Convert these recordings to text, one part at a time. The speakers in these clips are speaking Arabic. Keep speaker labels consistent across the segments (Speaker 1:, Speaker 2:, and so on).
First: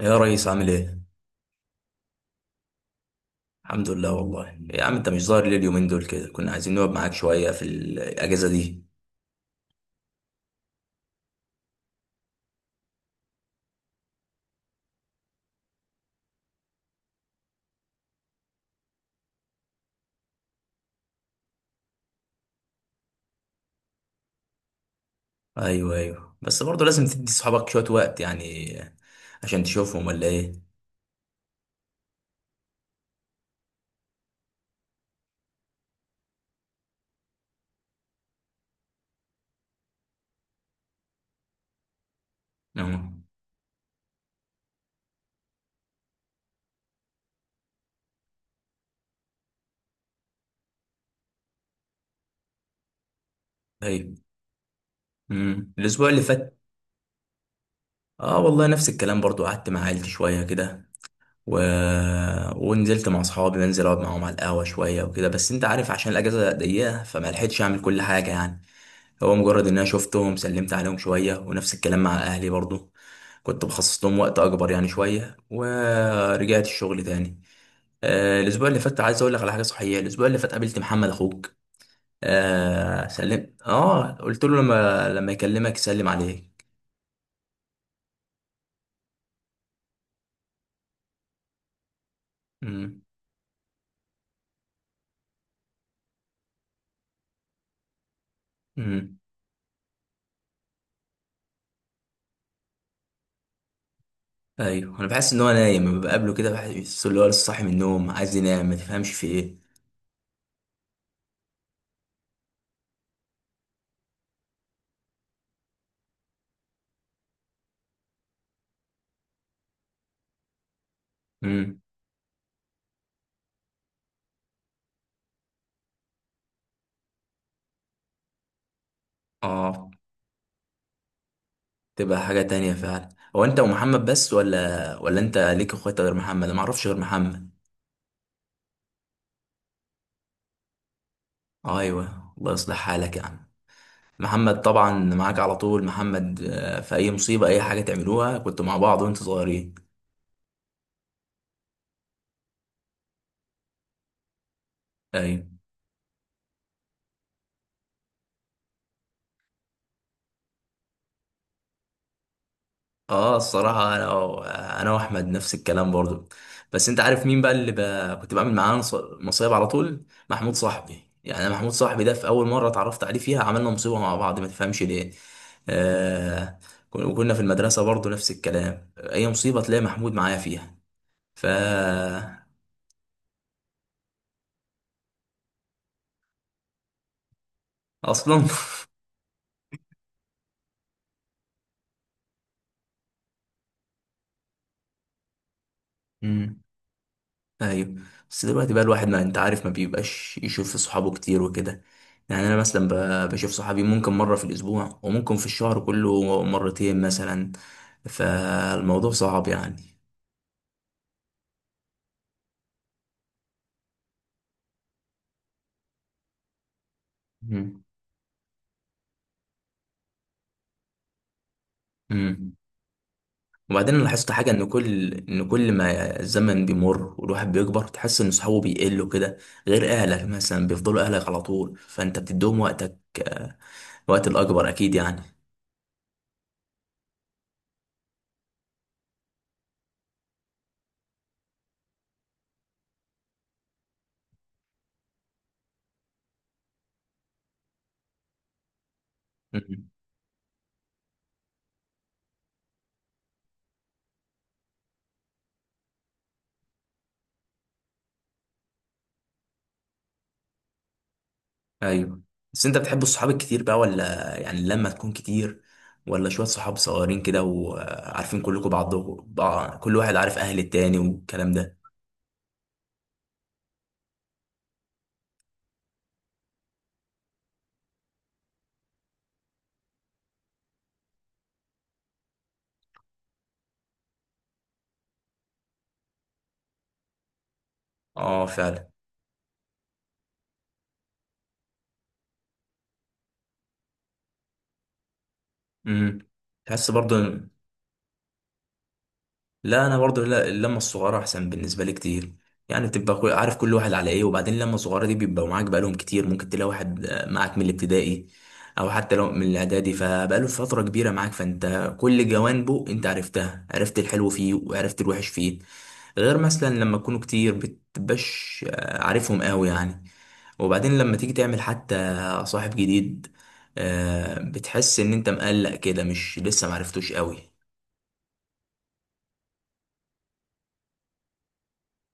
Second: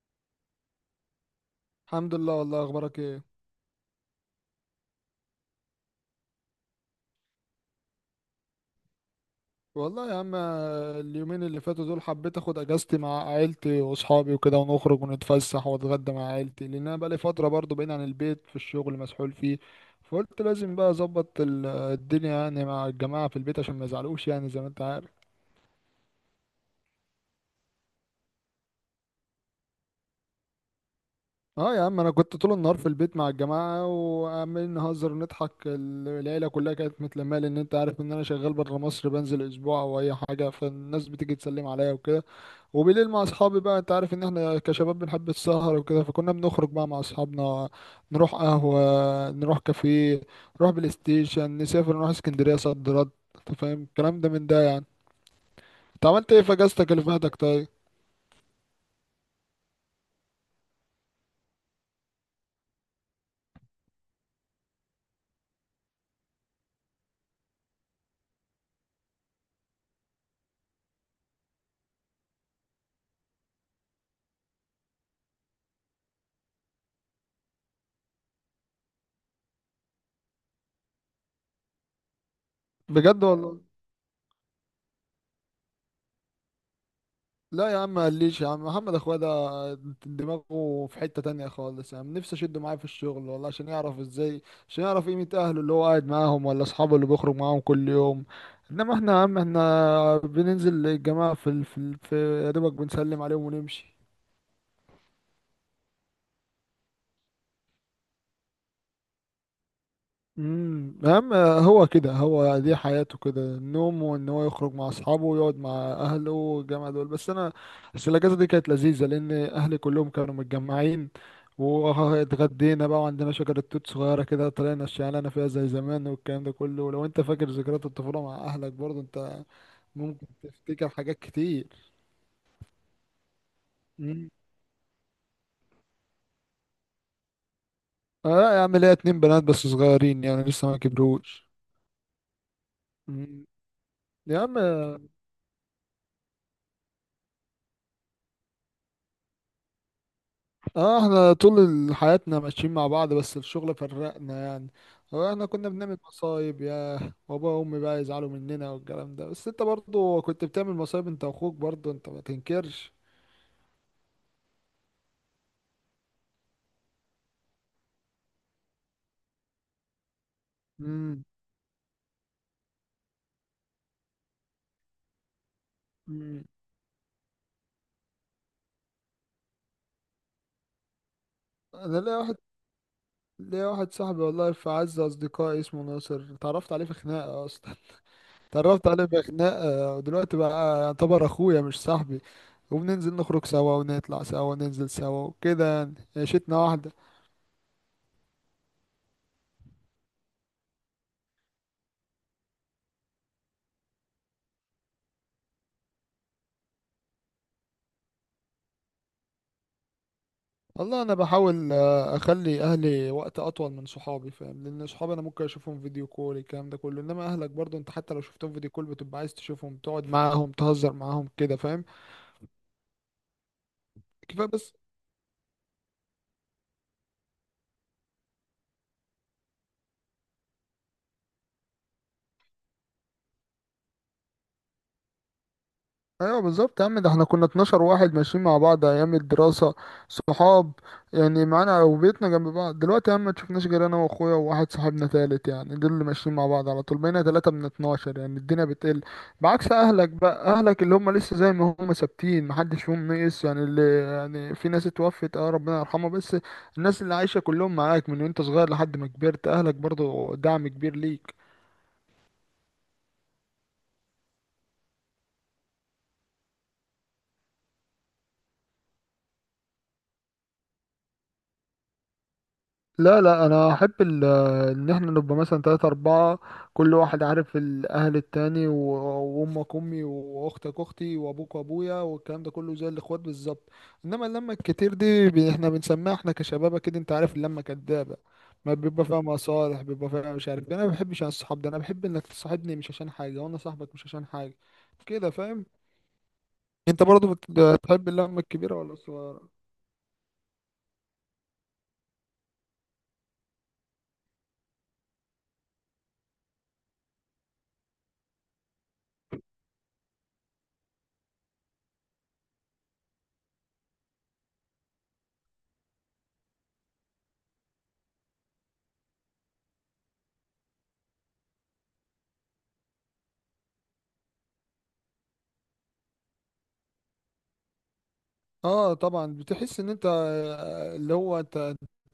Speaker 1: يا ريس عامل ايه؟
Speaker 2: الحمد لله والله، اخبارك ايه؟
Speaker 1: الحمد لله والله يا عم، انت مش ظاهر ليه اليومين دول كده؟ كنا عايزين نقعد معاك شوية في الأجازة دي.
Speaker 2: والله يا عم اليومين اللي فاتوا دول حبيت اخد اجازتي مع عيلتي واصحابي وكده ونخرج ونتفسح واتغدى مع عيلتي، لان انا بقالي فتره برضو بعيد عن البيت في الشغل مسحول فيه. فقلت لازم بقى اظبط الدنيا يعني مع الجماعه في البيت عشان ما يزعلوش يعني زي ما انت عارف.
Speaker 1: ايوه ايوه، بس برضه لازم تدي صحابك شوية وقت يعني. عشان تشوفهم ولا ايه؟
Speaker 2: اه يا عم انا كنت طول النهار في البيت مع الجماعه وعمالين نهزر ونضحك، العيله كلها كانت متلمه لان انت عارف ان انا شغال بره مصر بنزل اسبوع او اي حاجه، فالناس بتيجي تسلم عليا وكده. وبالليل
Speaker 1: اه.
Speaker 2: مع اصحابي بقى، انت عارف ان احنا كشباب بنحب السهر وكده، فكنا بنخرج بقى مع اصحابنا. نروح قهوة، نروح كافيه، نروح بلاي ستيشن، نسافر نروح اسكندرية صد رد. انت فاهم
Speaker 1: ايوه.
Speaker 2: الكلام ده من ده يعني. انت
Speaker 1: الأسبوع اللي
Speaker 2: عملت ايه في
Speaker 1: فات،
Speaker 2: اجازتك اللي فاتك طيب؟
Speaker 1: اه والله نفس الكلام برضه، قعدت مع عيلتي شوية كده و... ونزلت مع اصحابي، بنزل اقعد معاهم على القهوة شوية وكده، بس انت عارف عشان الأجازة ضيقة فما لحقتش اعمل كل حاجة يعني. هو مجرد ان انا شفتهم سلمت عليهم شويه، ونفس الكلام مع اهلي برضو. كنت بخصص لهم وقت اكبر يعني شويه، ورجعت الشغل تاني. الاسبوع اللي فات عايز اقول لك على حاجه صحيه، الاسبوع اللي فات قابلت محمد اخوك. آه
Speaker 2: بجد
Speaker 1: سلمت،
Speaker 2: والله؟
Speaker 1: اه قلت له لما يكلمك يسلم عليك.
Speaker 2: لا يا عم مقليش، يا عم محمد اخويا ده دماغه في حتة تانية خالص، يا عم نفسي اشده معايا في
Speaker 1: امم.
Speaker 2: الشغل والله عشان يعرف ازاي، عشان يعرف قيمة اهله اللي هو قاعد معاهم ولا اصحابه اللي بيخرج معاهم كل يوم. انما احنا
Speaker 1: امم.
Speaker 2: يا عم احنا بننزل الجماعة، في يا دوبك بنسلم عليهم ونمشي.
Speaker 1: ايوه، انا بحس ان هو نايم لما بقابله كده، بحس ان هو لسه صاحي من النوم عايز ينام، ما تفهمش في ايه.
Speaker 2: امم. اهم. هو كده، هو دي حياته كده، النوم وان هو يخرج مع اصحابه ويقعد مع اهله والجامعه دول. بس الاجازه دي كانت لذيذه لان اهلي كلهم كانوا متجمعين.
Speaker 1: امم.
Speaker 2: واتغدينا بقى، وعندنا شجره توت صغيره كده طلعنا الشعلانه فيها زي زمان والكلام ده كله. ولو انت فاكر ذكريات الطفوله مع اهلك برضه انت
Speaker 1: اه،
Speaker 2: ممكن تفتكر حاجات كتير.
Speaker 1: تبقى حاجة تانية فعلا. هو انت ومحمد
Speaker 2: امم.
Speaker 1: بس ولا انت ليك اخوات غير محمد؟ انا معرفش غير محمد.
Speaker 2: اه يا عم ليا اتنين بنات بس صغيرين يعني لسه ما كبروش.
Speaker 1: ايوه الله يصلح حالك يا
Speaker 2: مم.
Speaker 1: عم.
Speaker 2: يا عم
Speaker 1: محمد طبعا معاك على طول محمد، في اي مصيبة اي حاجة تعملوها كنتوا مع بعض وانتوا صغيرين.
Speaker 2: اه احنا طول حياتنا ماشيين مع بعض، بس الشغل فرقنا يعني. هو احنا
Speaker 1: ايوه.
Speaker 2: كنا بنعمل مصايب، يا بابا وامي بقى يزعلوا مننا والكلام ده، بس انت برضو كنت بتعمل مصايب انت واخوك، برضو انت ما تنكرش.
Speaker 1: اه، الصراحة انا واحمد نفس الكلام برضو. بس انت عارف مين بقى اللي كنت بعمل معاه مصايب على طول، محمود صاحبي.
Speaker 2: امم.
Speaker 1: يعني أنا محمود صاحبي ده في اول مرة اتعرفت عليه فيها عملنا مصيبة مع بعض، ما تفهمش ليه.
Speaker 2: امم.
Speaker 1: آه... وكنا في المدرسة برضو نفس الكلام، اي مصيبة تلاقي محمود معايا فيها. ف
Speaker 2: انا ليا واحد صاحبي والله في اعز اصدقائي اسمه ناصر، اتعرفت عليه في خناقه اصلا.
Speaker 1: اصلا.
Speaker 2: اتعرفت عليه في خناقه ودلوقتي بقى يعتبر اخويا مش صاحبي، وبننزل نخرج سوا ونطلع سوا وننزل سوا وكده يعني عيشتنا
Speaker 1: مم.
Speaker 2: واحده.
Speaker 1: ايوه. بس دلوقتي بقى الواحد، ما انت عارف، ما بيبقاش يشوف صحابه كتير وكده. يعني انا مثلا بشوف صحابي ممكن مره في الاسبوع، وممكن في الشهر كله مرتين مثلا. فالموضوع صعب يعني.
Speaker 2: والله انا بحاول اخلي اهلي وقت اطول من صحابي، فاهم، لان صحابي انا ممكن اشوفهم فيديو كول الكلام ده كله، انما اهلك برضو
Speaker 1: مم.
Speaker 2: انت حتى لو شفتهم فيديو كول بتبقى عايز تشوفهم، تقعد معاهم، تهزر معاهم كده، فاهم.
Speaker 1: مم. وبعدين انا لاحظت
Speaker 2: كفايه
Speaker 1: حاجه، ان
Speaker 2: بس.
Speaker 1: كل ما الزمن بيمر والواحد بيكبر، تحس ان صحابه بيقلوا كده. غير اهلك مثلا بيفضلوا اهلك على طول، فانت بتديهم وقتك، آه، وقت الاكبر اكيد يعني.
Speaker 2: ايوه بالظبط يا عم، ده احنا كنا 12 واحد ماشيين مع بعض ايام الدراسه، صحاب يعني، معانا وبيتنا جنب بعض. دلوقتي يا عم ما تشوفناش غير انا واخويا وواحد صاحبنا تالت يعني، دول اللي ماشيين مع بعض على طول، بقينا تلاتة من 12 يعني الدنيا بتقل. بعكس اهلك بقى، اهلك اللي هم لسه زي ما هم ثابتين، محدش فيهم نقص يعني، اللي يعني في ناس اتوفت، اه ربنا يرحمها، بس الناس اللي عايشه كلهم معاك من وانت صغير لحد ما كبرت، اهلك برضو دعم كبير ليك.
Speaker 1: ايوه، بس انت بتحب الصحاب الكتير بقى ولا؟ يعني لما تكون كتير، ولا شوية صحاب صغيرين كده وعارفين كلكم بعضكم كل واحد عارف اهل التاني والكلام ده.
Speaker 2: لا، لا انا احب ان احنا نبقى مثلا تلاتة اربعة، كل واحد عارف الاهل التاني وامك امي واختك اختي وابوك وابويا والكلام ده كله، زي الاخوات بالظبط. انما اللمة الكتير دي، احنا بنسميها احنا كشباب كده، انت عارف اللمة كدابة،
Speaker 1: اه
Speaker 2: ما
Speaker 1: فعلا.
Speaker 2: بيبقى فيها مصالح، بيبقى فيها مش عارف إيه. انا ما بحبش انا الصحاب ده، انا بحب انك تصاحبني مش عشان حاجة، وانا صاحبك مش عشان حاجة، كده فاهم.
Speaker 1: امم. تحس
Speaker 2: انت برضو
Speaker 1: برضه.
Speaker 2: بتحب اللمة الكبيرة ولا الصغيرة؟
Speaker 1: لا، انا برضو لا، اللمه الصغيره احسن بالنسبه لي كتير. يعني بتبقى عارف كل واحد على ايه، وبعدين اللمه الصغيره دي بيبقوا معاك بقالهم كتير، ممكن تلاقي واحد معاك من الابتدائي او حتى لو من الاعدادي، فبقاله فتره كبيره معاك فانت كل جوانبه انت عرفتها، عرفت الحلو فيه وعرفت الوحش فيه. غير مثلا لما تكونوا كتير بتبقاش عارفهم قوي يعني. وبعدين لما تيجي تعمل حتى صاحب جديد، بتحس ان انت مقلق كده، مش لسه معرفتوش قوي.
Speaker 2: اه طبعا، بتحس ان انت اللي هو انت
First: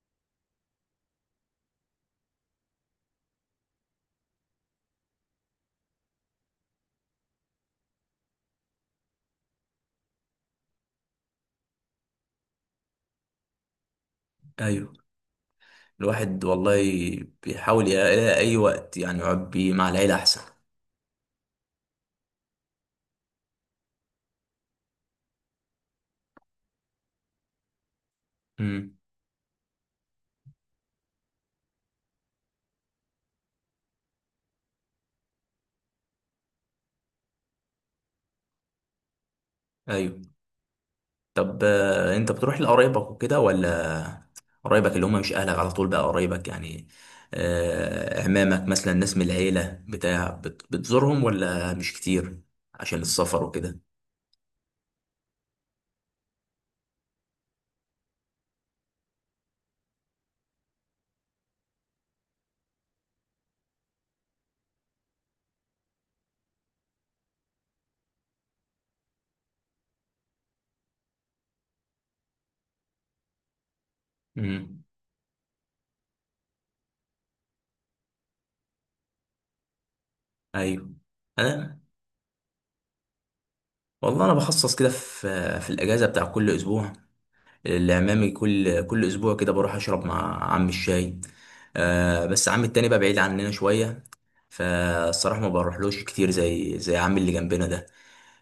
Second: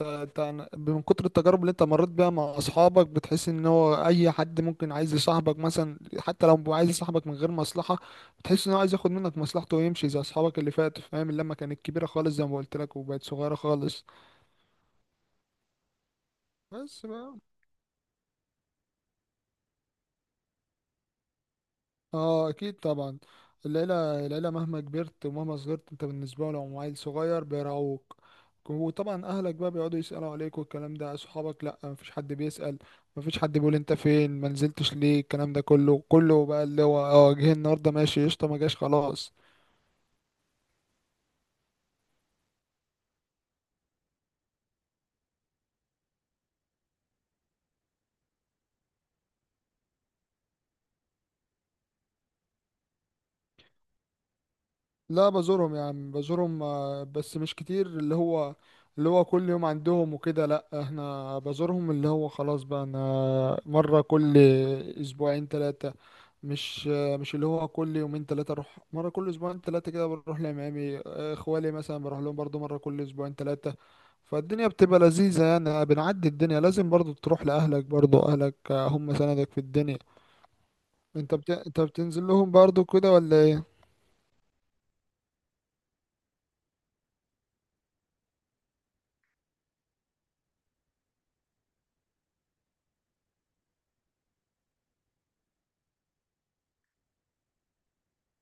Speaker 2: انت انت من كتر التجارب اللي انت مريت بيها مع اصحابك، بتحس ان هو اي حد ممكن عايز يصاحبك مثلا، حتى لو هو عايز يصاحبك من غير مصلحة، بتحس ان هو عايز ياخد منك مصلحته ويمشي زي اصحابك اللي فاتوا، فاهم. اللمة كانت كبيرة خالص زي ما قلت لك وبقت صغيرة خالص.
Speaker 1: ايوه. الواحد والله
Speaker 2: بس بقى.
Speaker 1: بيحاول يلاقي أي وقت يعني يقعد بيه مع العيلة أحسن.
Speaker 2: اه اكيد طبعا. العيله، العيله مهما كبرت ومهما صغرت انت بالنسبه لهم عيل صغير بيراعوك.
Speaker 1: امم.
Speaker 2: وطبعا اهلك بقى بيقعدوا يسالوا عليك والكلام ده، اصحابك لا مفيش حد بيسال، مفيش حد بيقول انت فين، ما نزلتش ليه، الكلام ده كله، كله بقى اللي هو اه جه النهارده ماشي قشطه، ما جاش خلاص.
Speaker 1: أيوه. طب أنت بتروح لقرايبك وكده ولا؟ قرايبك اللي هم مش أهلك على طول بقى، قرايبك يعني، عمامك مثلا، ناس من العيلة بتاع بتزورهم ولا مش كتير؟ عشان السفر وكده.
Speaker 2: لا بزورهم يا عم بزورهم، بس مش كتير، اللي هو اللي هو كل يوم عندهم وكده لا، احنا بزورهم اللي هو خلاص بقى انا مرة كل اسبوعين ثلاثة، مش مش اللي هو كل يومين ثلاثة، اروح مرة كل اسبوعين ثلاثة كده، بروح لعمامي، اخوالي مثلا بروح لهم برضو مرة كل اسبوعين ثلاثة. فالدنيا
Speaker 1: امم.
Speaker 2: بتبقى لذيذة يعني بنعدي الدنيا، لازم برضو تروح لأهلك، برضو أهلك هم سندك في الدنيا.
Speaker 1: أيوه. أنا
Speaker 2: انت بتنزل لهم برضو كده ولا ايه؟
Speaker 1: والله، أنا بخصص كده في في الأجازة بتاع كل أسبوع لعمامي، كل اسبوع كده بروح اشرب مع عم الشاي. بس عم التاني بقى بعيد عننا شويه، فالصراحه ما بروحلوش كتير زي عمي اللي جنبنا ده.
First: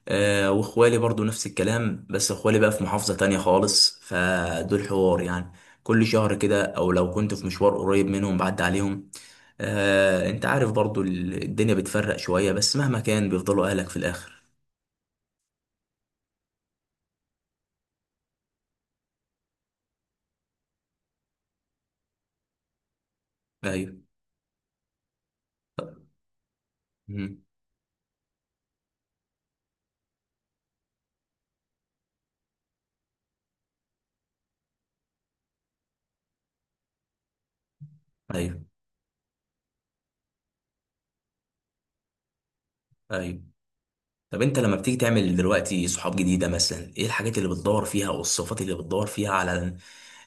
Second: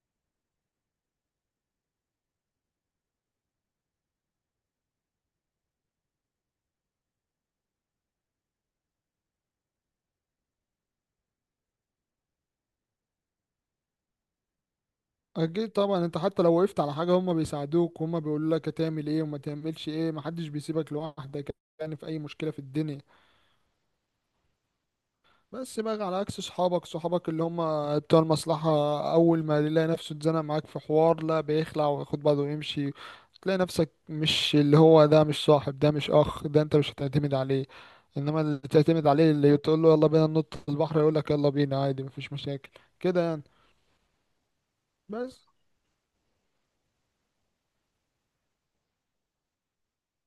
Speaker 1: واخوالي برضو نفس الكلام، بس اخوالي بقى في محافظه تانية خالص، فدول حوار يعني كل شهر كده، او لو كنت في مشوار قريب منهم بعد عليهم. انت عارف برضو الدنيا بتفرق شويه، بس مهما كان بيفضلوا اهلك في الاخر.
Speaker 2: اكيد طبعا، انت حتى لو وقفت على حاجه هم بيساعدوك، وهم بيقولوا لك هتعمل ايه وما تعملش ايه، محدش بيسيبك لوحدك يعني في اي مشكله في الدنيا.
Speaker 1: ايوه.
Speaker 2: بس بقى على عكس صحابك، صحابك
Speaker 1: مم.
Speaker 2: اللي هم بتوع المصلحه اول ما يلاقي نفسه اتزنق معاك في حوار لا بيخلع وياخد بعضه ويمشي، تلاقي نفسك مش اللي هو، ده مش صاحب، ده مش اخ، ده انت مش هتعتمد عليه. انما اللي
Speaker 1: ايوه.
Speaker 2: تعتمد عليه اللي تقول له يلا بينا ننط البحر يقول لك يلا بينا عادي مفيش مشاكل، كده
Speaker 1: ايوه.
Speaker 2: يعني.
Speaker 1: طب انت لما بتيجي تعمل
Speaker 2: بس
Speaker 1: دلوقتي صحاب جديده مثلا، ايه الحاجات اللي بتدور فيها او الصفات اللي بتدور فيها على،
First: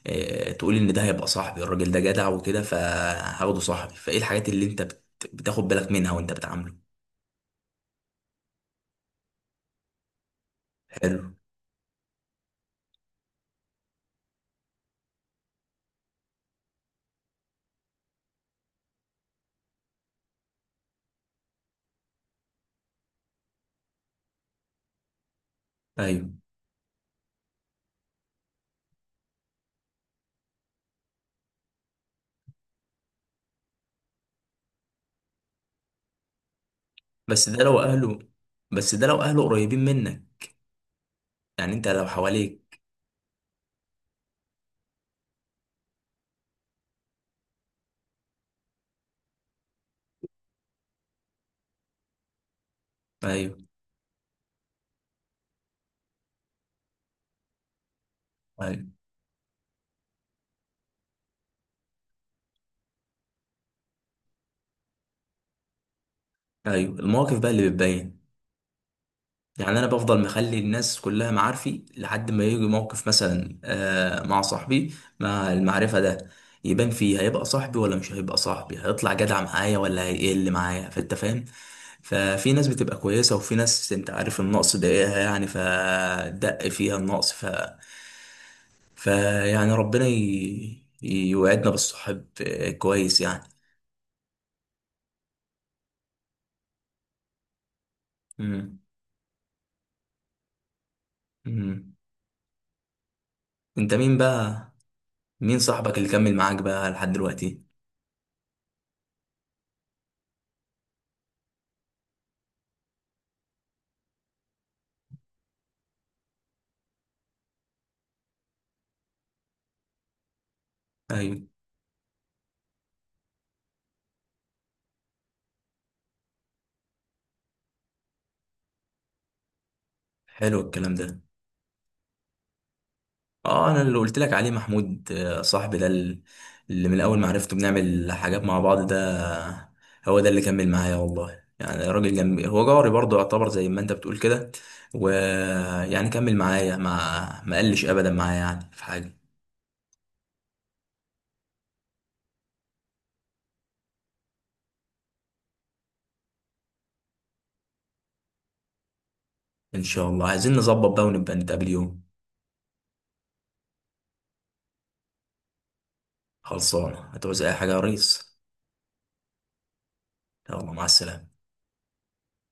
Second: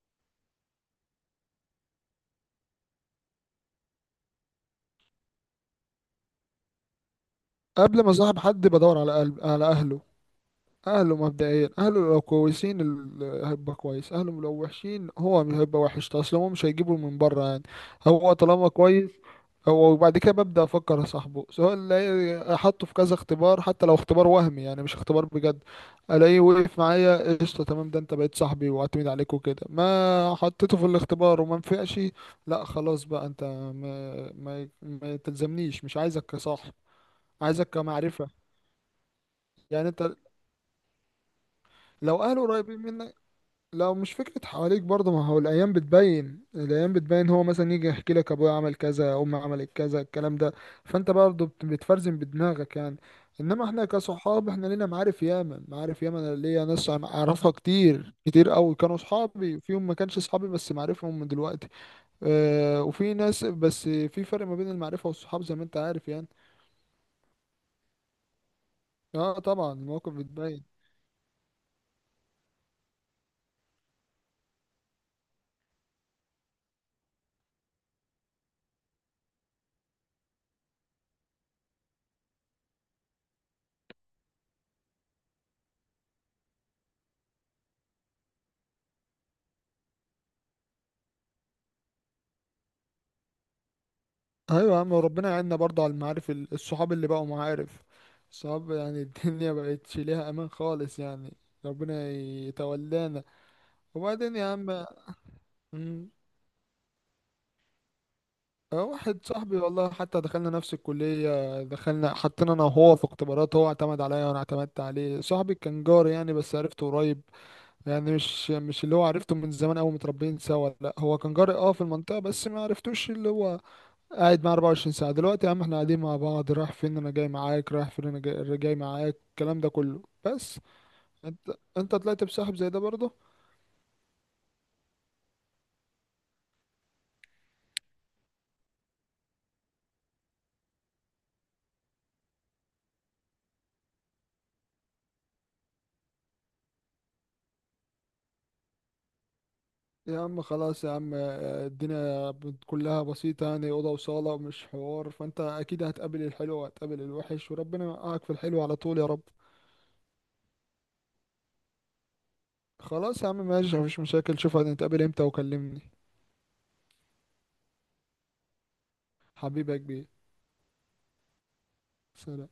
Speaker 1: اه تقول ان ده هيبقى صاحبي، الراجل ده جدع وكده فهاخده صاحبي، فايه الحاجات اللي بتاخد بالك منها وانت بتعامله.
Speaker 2: قبل ما صاحب حد بدور على قلب، على اهله، اهله
Speaker 1: حلو.
Speaker 2: مبدئيا، اهله لو كويسين هيبقى كويس، اهله لو وحشين هو مش هيبقى وحش اصلا، هو مش هيجيبه من بره يعني. هو طالما كويس هو، وبعد كده ببدأ افكر صاحبه، سواء الاقي، حطه في كذا اختبار حتى لو اختبار وهمي يعني مش اختبار بجد.
Speaker 1: ايوه.
Speaker 2: الاقيه وقف معايا قشطه تمام، ده انت بقيت صاحبي واعتمد عليك وكده. ما حطيته في الاختبار وما نفعش، لا خلاص بقى انت ما تلزمنيش، مش عايزك كصاحب،
Speaker 1: بس ده
Speaker 2: عايزك
Speaker 1: لو اهله
Speaker 2: كمعرفة.
Speaker 1: بس ده لو اهله قريبين
Speaker 2: يعني انت
Speaker 1: منك، يعني انت لو
Speaker 2: لو اهله
Speaker 1: حواليك.
Speaker 2: قريبين منك، لو مش فكرة حواليك برضه، ما هو الأيام بتبين، الأيام بتبين، هو مثلا يجي يحكي لك أبويا عمل كذا، أمي عملت كذا، الكلام ده، فأنت برضه بتفرزن بدماغك يعني.
Speaker 1: ايوه
Speaker 2: إنما إحنا كصحاب، إحنا لينا معارف ياما، معارف ياما، أنا ليا ناس أعرفها كتير كتير أوي،
Speaker 1: ايوه
Speaker 2: كانوا صحابي فيهم، ما كانش صحابي بس معرفهم من دلوقتي. آه وفي ناس، بس في فرق ما بين المعرفة والصحاب زي ما أنت عارف يعني.
Speaker 1: ايوه، المواقف بقى اللي بتبين.
Speaker 2: آه طبعا
Speaker 1: يعني انا
Speaker 2: المواقف
Speaker 1: بفضل مخلي
Speaker 2: بتبين.
Speaker 1: الناس كلها معارفي لحد ما يجي موقف، مثلا مع صاحبي، مع المعرفة ده، يبان فيه، هيبقى صاحبي ولا مش هيبقى صاحبي، هيطلع جدع معايا ولا هيقل معايا، فانت فاهم. ففي ناس بتبقى كويسة، وفي ناس انت عارف النقص ضايقها يعني فدق فيها النقص. فيعني ربنا يوعدنا بالصحاب كويس يعني.
Speaker 2: ايوه يا عم، وربنا يعيننا برضه على المعارف، الصحاب اللي بقوا معارف صحاب
Speaker 1: مم.
Speaker 2: يعني. الدنيا مبقتش ليها امان خالص يعني.
Speaker 1: مم.
Speaker 2: ربنا يتولانا.
Speaker 1: انت مين
Speaker 2: وبعدين يا
Speaker 1: بقى
Speaker 2: عم.
Speaker 1: مين صاحبك
Speaker 2: مم.
Speaker 1: اللي كمل معاك بقى لحد دلوقتي؟
Speaker 2: واحد صاحبي والله، حتى دخلنا نفس الكلية، دخلنا حطينا انا وهو في اختبارات، هو اعتمد عليا وانا اعتمدت عليه. صاحبي كان جاري يعني، بس عرفته قريب يعني، مش مش اللي هو عرفته من زمان قوي متربيين سوا لا، هو كان
Speaker 1: ايوه،
Speaker 2: جاري اه في المنطقة بس ما عرفتوش، اللي هو قاعد معاه 24 ساعة. دلوقتي يا عم احنا قاعدين مع بعض، رايح فين انا جاي معاك، رايح فين انا جاي معاك، الكلام ده كله.
Speaker 1: حلو
Speaker 2: بس
Speaker 1: الكلام ده.
Speaker 2: انت، انت طلعت بسحب زي ده برضه.
Speaker 1: اه، انا اللي قلت لك عليه محمود، صاحبي ده اللي من اول ما عرفته بنعمل حاجات مع بعض ده، هو ده اللي كمل معايا والله. يعني راجل جنبي، هو جاري برضه، يعتبر زي ما انت بتقول كده، ويعني كمل معايا، ما قلش ابدا معايا يعني في حاجه.
Speaker 2: يا عم خلاص يا عم الدنيا كلها بسيطة يعني، أوضة وصالة مش حوار، فانت أكيد هتقابل الحلو وهتقابل الوحش، وربنا يوقعك في الحلو على طول يا رب.
Speaker 1: ان شاء الله عايزين نظبط بقى ونبقى نتقابل يوم.
Speaker 2: خلاص يا عم ماشي مفيش مشاكل، شوف هنتقابل امتى وكلمني.
Speaker 1: خلصانه، هتعوز اي حاجه يا ريس؟
Speaker 2: حبيبي يا كبير.
Speaker 1: يلا مع السلامه.
Speaker 2: سلام.